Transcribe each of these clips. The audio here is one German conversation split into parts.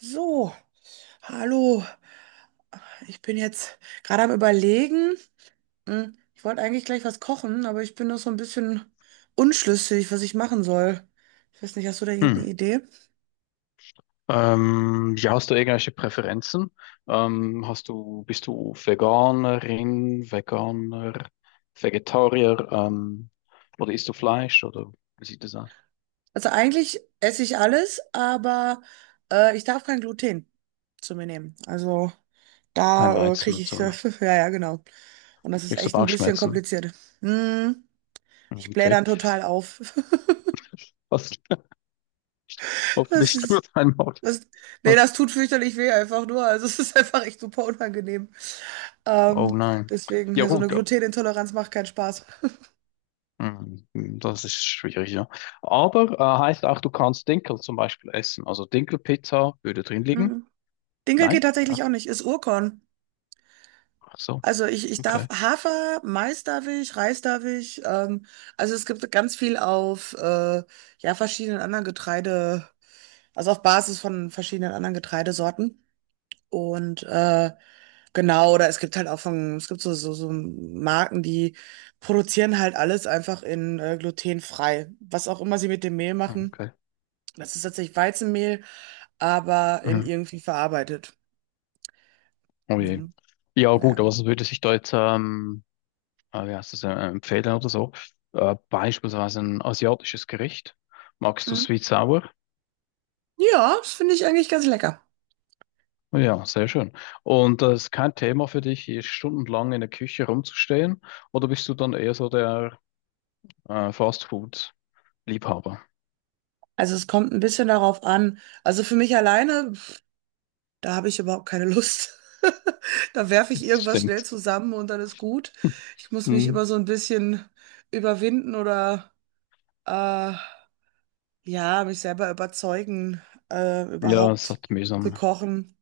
So, hallo. Ich bin jetzt gerade am Überlegen. Ich wollte eigentlich gleich was kochen, aber ich bin noch so ein bisschen unschlüssig, was ich machen soll. Ich weiß nicht, hast du da irgendeine Hm. Idee? Ja, hast du irgendwelche Präferenzen? Hast du, bist du Veganerin, Veganer, Vegetarier, oder isst du Fleisch oder wie sieht das aus? Also eigentlich esse ich alles, aber ich darf kein Gluten zu mir nehmen. Also Kein da Weizen kriege und ich, so, ja, ne? ja, genau. Und das ist Kriegst du echt ein bisschen Bauchschmerzen? kompliziert. Hm, Hm, ich blähe okay. dann total auf. Was Das hoffentlich nur ist, dein Magen. das, nee, das tut fürchterlich weh einfach nur. Also es ist einfach echt super unangenehm. Oh Ähm, nein. deswegen, Ja ja, so eine gut, Glutenintoleranz macht keinen Spaß. hm, das ist schwierig, ja. Aber heißt auch, du kannst Dinkel zum Beispiel essen. Also Dinkelpizza würde drin liegen? Mhm. Dinkel geht Nein? tatsächlich Ach, auch nicht, ist Urkorn. ach so, Also ich darf okay. Hafer, Mais darf ich, Reis darf ich. Also es gibt ganz viel auf ja, verschiedenen anderen Getreide, also auf Basis von verschiedenen anderen Getreidesorten. Und genau, oder es gibt halt auch von, es gibt so Marken, die produzieren halt alles einfach in glutenfrei. Was auch immer sie mit dem Mehl Hm, machen, okay. das ist tatsächlich Weizenmehl, aber in Mhm. irgendwie verarbeitet. Oh je. Mhm. Ja, gut, Ja. aber so würde sich da jetzt, wie heißt das, empfehlen oder so? Beispielsweise ein asiatisches Gericht. Magst du Mhm. Sweet Sour? Ja, das finde ich eigentlich ganz lecker. Ja, sehr schön. Und ist kein Thema für dich, hier stundenlang in der Küche rumzustehen? Oder bist du dann eher so der Fast-Food-Liebhaber? Also es kommt ein bisschen darauf an. Also für mich alleine, pf, da habe ich überhaupt keine Lust. Da werfe ich irgendwas schnell Stimmt. zusammen und dann ist gut. Ich muss mich Hm. immer so ein bisschen überwinden oder Äh, ja, mich selber überzeugen, Ja, es überhaupt hat zu mühsam. kochen.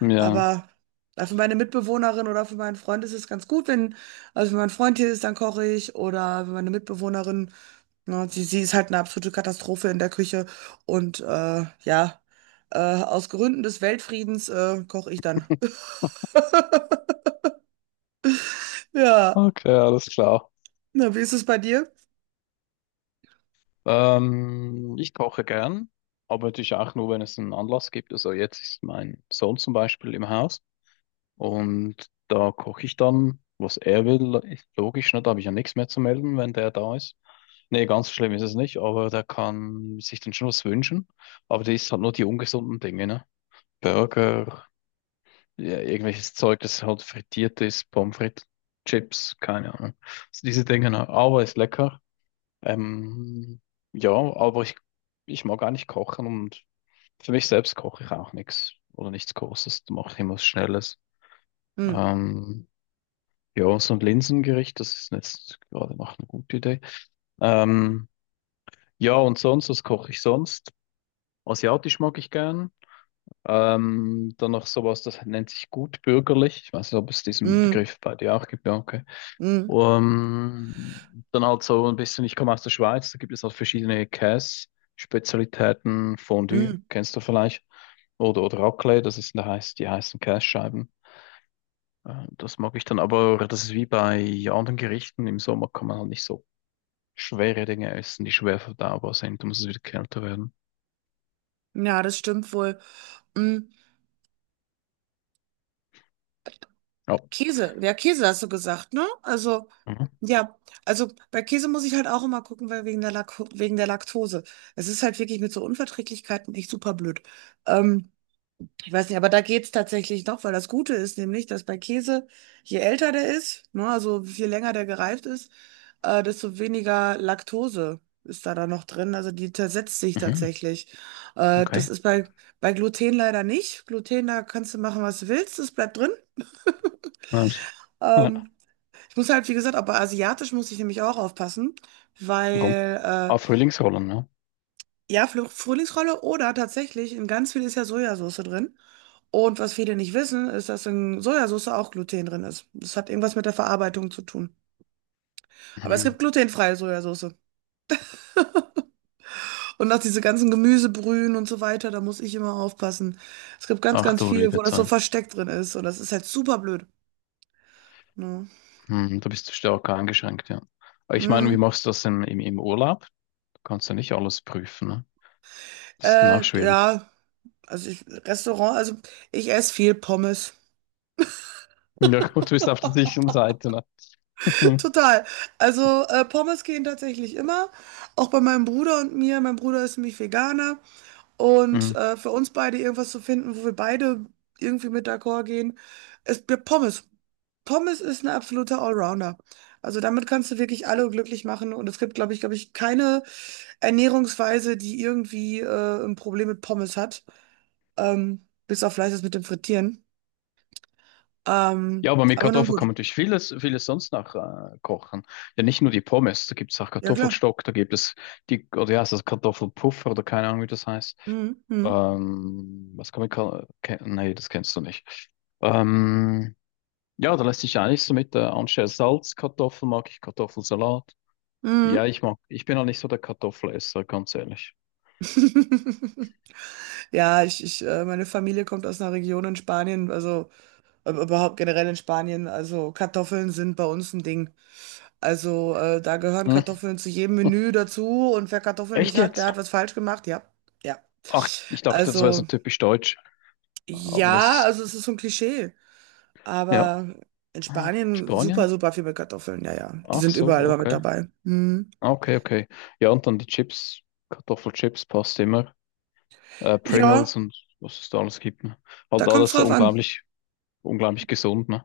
Ja. Aber für meine Mitbewohnerin oder für meinen Freund ist es ganz gut, wenn, also wenn mein Freund hier ist, dann koche ich. Oder wenn meine Mitbewohnerin, ne, sie ist halt eine absolute Katastrophe in der Küche. Und ja, aus Gründen des Weltfriedens koche ich dann. Ja, Okay, alles klar. na, wie ist es bei dir? Ich koche gern, aber natürlich auch nur, wenn es einen Anlass gibt. Also jetzt ist mein Sohn zum Beispiel im Haus und da koche ich dann, was er will. Ist logisch, ne? Da habe ich ja nichts mehr zu melden, wenn der da ist. Nee, ganz so schlimm ist es nicht, aber der kann sich dann schon was wünschen. Aber der isst halt nur die ungesunden Dinge, ne? Burger, ja, irgendwelches Zeug, das halt frittiert ist, Pommes frites, Chips, keine Ahnung. Also diese Dinge, ne? Aber ist lecker. Ähm, ja, aber ich mag eigentlich kochen und für mich selbst koche ich auch nichts oder nichts Großes. Da mache ich immer was Schnelles. Hm, Ähm, ja, so ein Linsengericht, das ist jetzt gerade noch eine gute Idee. Ähm, ja, und sonst, was koche ich sonst? Asiatisch mag ich gern. Dann noch sowas, das nennt sich gutbürgerlich. Ich weiß nicht, ob es diesen hm, Begriff bei dir auch gibt. Ja, okay. hm, Dann halt so ein bisschen, ich komme aus der Schweiz, da gibt es halt verschiedene Käse-Spezialitäten, Fondue, hm. kennst du vielleicht, oder Raclette, das ist, heißt, die heißen Kässcheiben. Das mag ich dann, aber das ist wie bei anderen Gerichten, im Sommer kann man halt nicht so schwere Dinge essen, die schwer verdaubar sind, da muss es wieder kälter werden. Ja, das stimmt wohl. Hm. Ja, Käse, ja, Käse hast du gesagt, ne? Also, mhm. ja, also bei Käse muss ich halt auch immer gucken, weil wegen der Lak wegen der Laktose. Es ist halt wirklich mit so Unverträglichkeiten echt super blöd. Ähm, ich weiß nicht, aber da geht's tatsächlich noch, weil das Gute ist nämlich, dass bei Käse, je älter der ist, ne, also je länger der gereift ist, desto weniger Laktose ist da dann noch drin. Also die zersetzt sich Mhm. tatsächlich. Äh, Okay. das ist bei, bei Gluten leider nicht. Gluten, da kannst du machen, was du willst, es bleibt drin. Ja. Ja. Ähm, ich muss halt, wie gesagt, auch bei Asiatisch muss ich nämlich auch aufpassen, Warum? weil, Ah, äh, Frühlingsrollen, ne? ja, Frühlingsrolle oder tatsächlich, in ganz viel ist ja Sojasauce drin. Und was viele nicht wissen, ist, dass in Sojasauce auch Gluten drin ist. Das hat irgendwas mit der Verarbeitung zu tun. Aber es Mhm. gibt glutenfreie Sojasauce. Und auch diese ganzen Gemüsebrühen und so weiter, da muss ich immer aufpassen. Es gibt Ach ganz du viel, wo liebe das so Zeit. versteckt drin ist. Und das ist halt super blöd. Ja. Hm, da bist du stärker eingeschränkt, ja. Aber ich meine, wie Mm. machst du das im Urlaub? Du kannst ja nicht alles prüfen, ne? Das ist dann auch schwierig. Ja, Restaurant, also ich esse viel Pommes. Ja, gut, du bist auf der sicheren Seite, ne? Total. Also Pommes gehen tatsächlich immer, auch bei meinem Bruder und mir. Mein Bruder ist nämlich Veganer und Mhm. Für uns beide irgendwas zu finden, wo wir beide irgendwie mit d'accord gehen, ist mir Pommes. Pommes ist ein absoluter Allrounder. Also damit kannst du wirklich alle glücklich machen und es gibt, glaube ich, keine Ernährungsweise, die irgendwie ein Problem mit Pommes hat, bis auf vielleicht das mit dem Frittieren. Ja, aber mit Aber nun Kartoffeln kann gut. man natürlich vieles, vieles sonst noch kochen. Ja, nicht nur die Pommes, da gibt es auch Ja, klar. Kartoffelstock, da gibt es die, oder ja, das Kartoffelpuffer oder keine Ahnung, wie das heißt. Mhm. Mhm. Was kann man, nee, das kennst du nicht. Ähm, ja, da lässt sich eigentlich so mit anstelle Salz, Kartoffeln mag ich Kartoffelsalat. Ja, Mhm. Ich bin auch nicht so der Kartoffelesser, ganz ehrlich. Ja, meine Familie kommt aus einer Region in Spanien, also überhaupt generell in Spanien. Also Kartoffeln sind bei uns ein Ding. Also da gehören Hm. Kartoffeln zu jedem Menü dazu und wer Kartoffeln Echt nicht hat, der jetzt? hat was falsch gemacht. Ja, ja. Ach, ich dachte, das wäre so Also typisch deutsch. Aber das ja, ist, also es ist so ein Klischee, ja. aber in Ah, Spanien super, Spanien? super viel mit Kartoffeln. Ja, ja, die Ach sind so, überall immer mit okay. dabei. Hm. Ah, okay, okay. Ja, und dann die Chips. Kartoffelchips passt immer. Pringles Ja, und was es da alles gibt. Ne? da Halt kommt's alles so drauf an. unglaublich, unglaublich gesund, ne?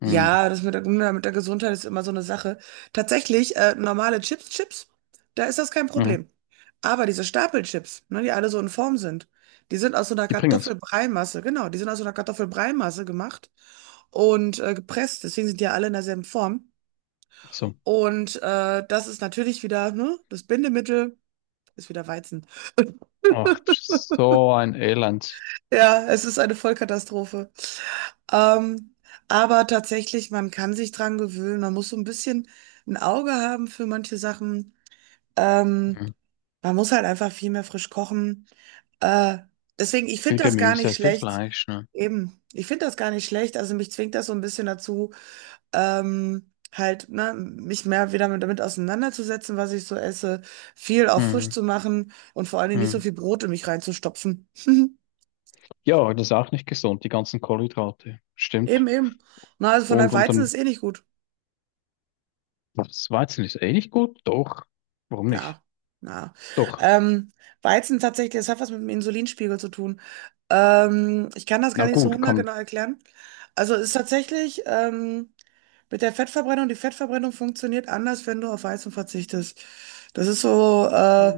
Hm. Ja, das mit mit der Gesundheit ist immer so eine Sache. Tatsächlich, normale Chips, da ist das kein Mhm. Problem. Aber diese Stapelchips, ne, die alle so in Form sind, die sind aus so einer Die Pringles. Kartoffelbreimasse, genau, die sind aus so einer Kartoffelbreimasse gemacht und gepresst. Deswegen sind die ja alle in derselben Form. So. Und das ist natürlich wieder, ne, das Bindemittel ist wieder Weizen. Ach, so ein Elend. Ja, es ist eine Vollkatastrophe. Ähm, aber tatsächlich, man kann sich dran gewöhnen. Man muss so ein bisschen ein Auge haben für manche Sachen. Ähm, Hm. man muss halt einfach viel mehr frisch kochen. Äh, deswegen, ich Viel finde das gar Gemüse, nicht viel schlecht. Fleisch, ne? Eben, ich finde das gar nicht schlecht. Also mich zwingt das so ein bisschen dazu, halt, ne, mich mehr wieder mit, damit auseinanderzusetzen, was ich so esse, viel auch frisch Mhm. zu machen und vor allen Dingen nicht so Mhm. viel Brot in mich reinzustopfen. Ja, das ist auch nicht gesund, die ganzen Kohlenhydrate. Eben, Stimmt. eben. Na, also von der Weizen Dann, ist eh nicht gut. das Weizen ist eh nicht gut? Doch. Warum nicht? Na, na. Doch. Ähm, Weizen tatsächlich, das hat was mit dem Insulinspiegel zu tun. Ich kann das gar Na nicht so gut, kann, hundertgenau erklären. Also ist tatsächlich mit der Fettverbrennung, die Fettverbrennung funktioniert anders, wenn du auf Weizen verzichtest. Das ist so,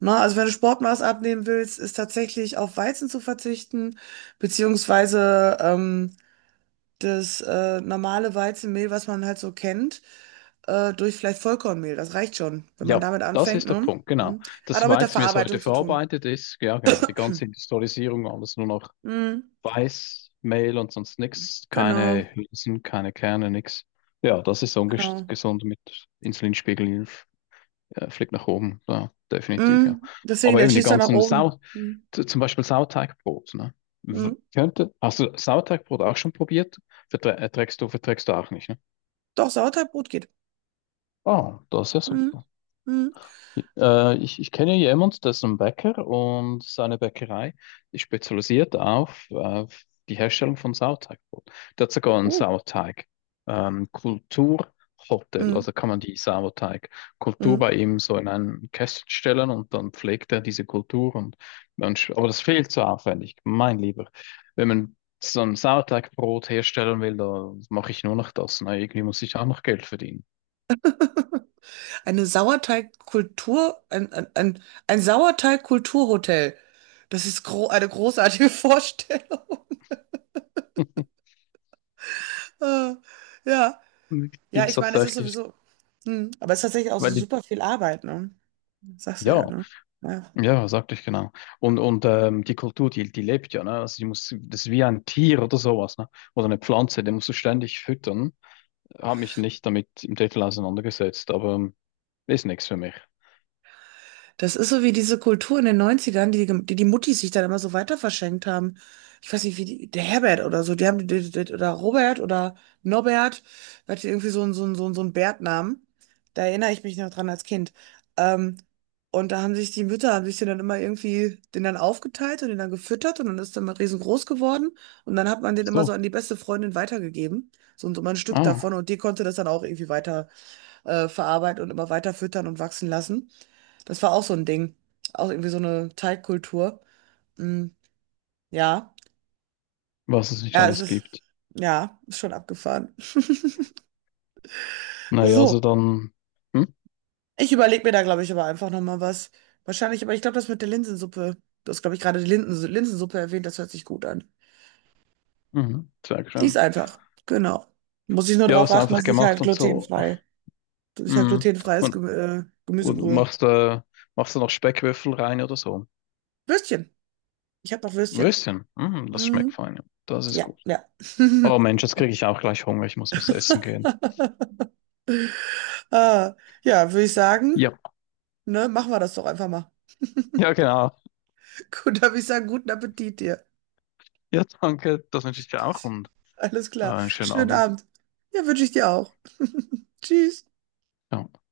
na, also wenn du Sportmaß abnehmen willst, ist tatsächlich auf Weizen zu verzichten, beziehungsweise das normale Weizenmehl, was man halt so kennt, durch vielleicht Vollkornmehl. Das reicht schon, wenn man ja, damit das anfängt, ist der ne? Punkt, genau. Hm. Hat Das auch mit der Weizen, wie es heute Verarbeitung zu tun. verarbeitet ist, ja, genau, die ganze Industrialisierung, alles nur noch Hm, Weiß, Mehl und sonst nichts, genau, keine Hülsen, keine Kerne, nichts. Ja, das ist genau. ungesund mit Insulinspiegel fliegt nach oben, klar, definitiv, ja. Hm, deswegen, Aber der eben die schießt dann nach ganzen oben. Sau, Hm, zum Beispiel Sauerteigbrot, ne? Hm. Könnte, hast du Sauerteigbrot auch schon probiert? Verträgst du auch nicht, ne? Doch, Sauerteigbrot geht. Ah, das ist ja Hm, super. hm. Ich kenne jemanden, der ist ein Bäcker und seine Bäckerei ist spezialisiert auf die Herstellung von Sauerteigbrot. Der hat sogar ein Oh. Sauerteig, Kulturhotel, Hm, also kann man die Sauerteigkultur bei hm. ihm so in einen Kästchen stellen und dann pflegt er diese Kultur und man, aber das ist viel zu aufwendig, mein Lieber. Wenn man so ein Sauerteigbrot herstellen will, da mache ich nur noch das. Na, irgendwie muss ich auch noch Geld verdienen. Eine Sauerteigkultur, ein Sauerteigkulturhotel. Das ist gro eine großartige Vorstellung. Äh, ja. Ja, Gibt's ich meine, es ist tatsächlich, sowieso, hm, aber es ist tatsächlich auch so weil die, super viel Arbeit, ne? Das sagst du ja, ja. ne? Ja. Ja, sagte ich genau. Und die Kultur, die lebt ja, ne? Also die muss, das ist wie ein Tier oder sowas, ne? Oder eine Pflanze, den musst du ständig füttern. Habe mich nicht damit im Detail auseinandergesetzt, aber ist nichts für mich. Das ist so wie diese Kultur in den Neunzigern, die die Muttis sich dann immer so weiter verschenkt haben. Ich weiß nicht, wie die, der Herbert oder so, die haben, oder Robert oder Norbert, der hatte irgendwie so einen Bärtnamen. Da erinnere ich mich noch dran als Kind. Ähm, und da haben sich die Mütter, haben sich den dann immer irgendwie, den dann aufgeteilt und den dann gefüttert und dann ist dann mal riesengroß geworden. Und dann hat man Ach den immer so so. an die beste Freundin weitergegeben. So, und so mal ein Stück davon Ah, und die konnte das dann auch irgendwie verarbeiten und immer weiter füttern und wachsen lassen. Das war auch so ein Ding. Auch irgendwie so eine Teigkultur. Mm, ja. was es nicht Ja, es alles ist, gibt. ja, ist schon abgefahren. Naja, So, also dann. Hm? ich überlege mir da, glaube ich, aber einfach nochmal was. Wahrscheinlich, aber ich glaube, das mit der Linsensuppe, du hast, glaube ich, gerade die Linsensuppe erwähnt, das hört sich gut an. Mhm, sehr Die ist schön. einfach, genau. Muss ich nur Ja, darauf was achten, einfach dass ich gemacht halt und so. glutenfrei, dass ich halt Mhm. glutenfreies Und, und Gemüsebrühe. machst, machst du noch Speckwürfel rein oder so. Würstchen. Ich habe noch Würstchen. Würstchen. Mhm, das Mm, schmeckt fein. Ja. Das ist ja, gut. ja. Oh Mensch, jetzt kriege ich auch gleich Hunger. Ich muss was essen gehen. Ah, ja, würde ich sagen, Ja, ne, machen wir das doch einfach mal. ja, genau. Gut, da würde ich sagen, guten Appetit dir. Ja, danke. Das wünsche ich dir auch und Alles klar. einen schönen Schönen Abend. Abend. Ja, wünsche ich dir auch. Tschüss. Ja.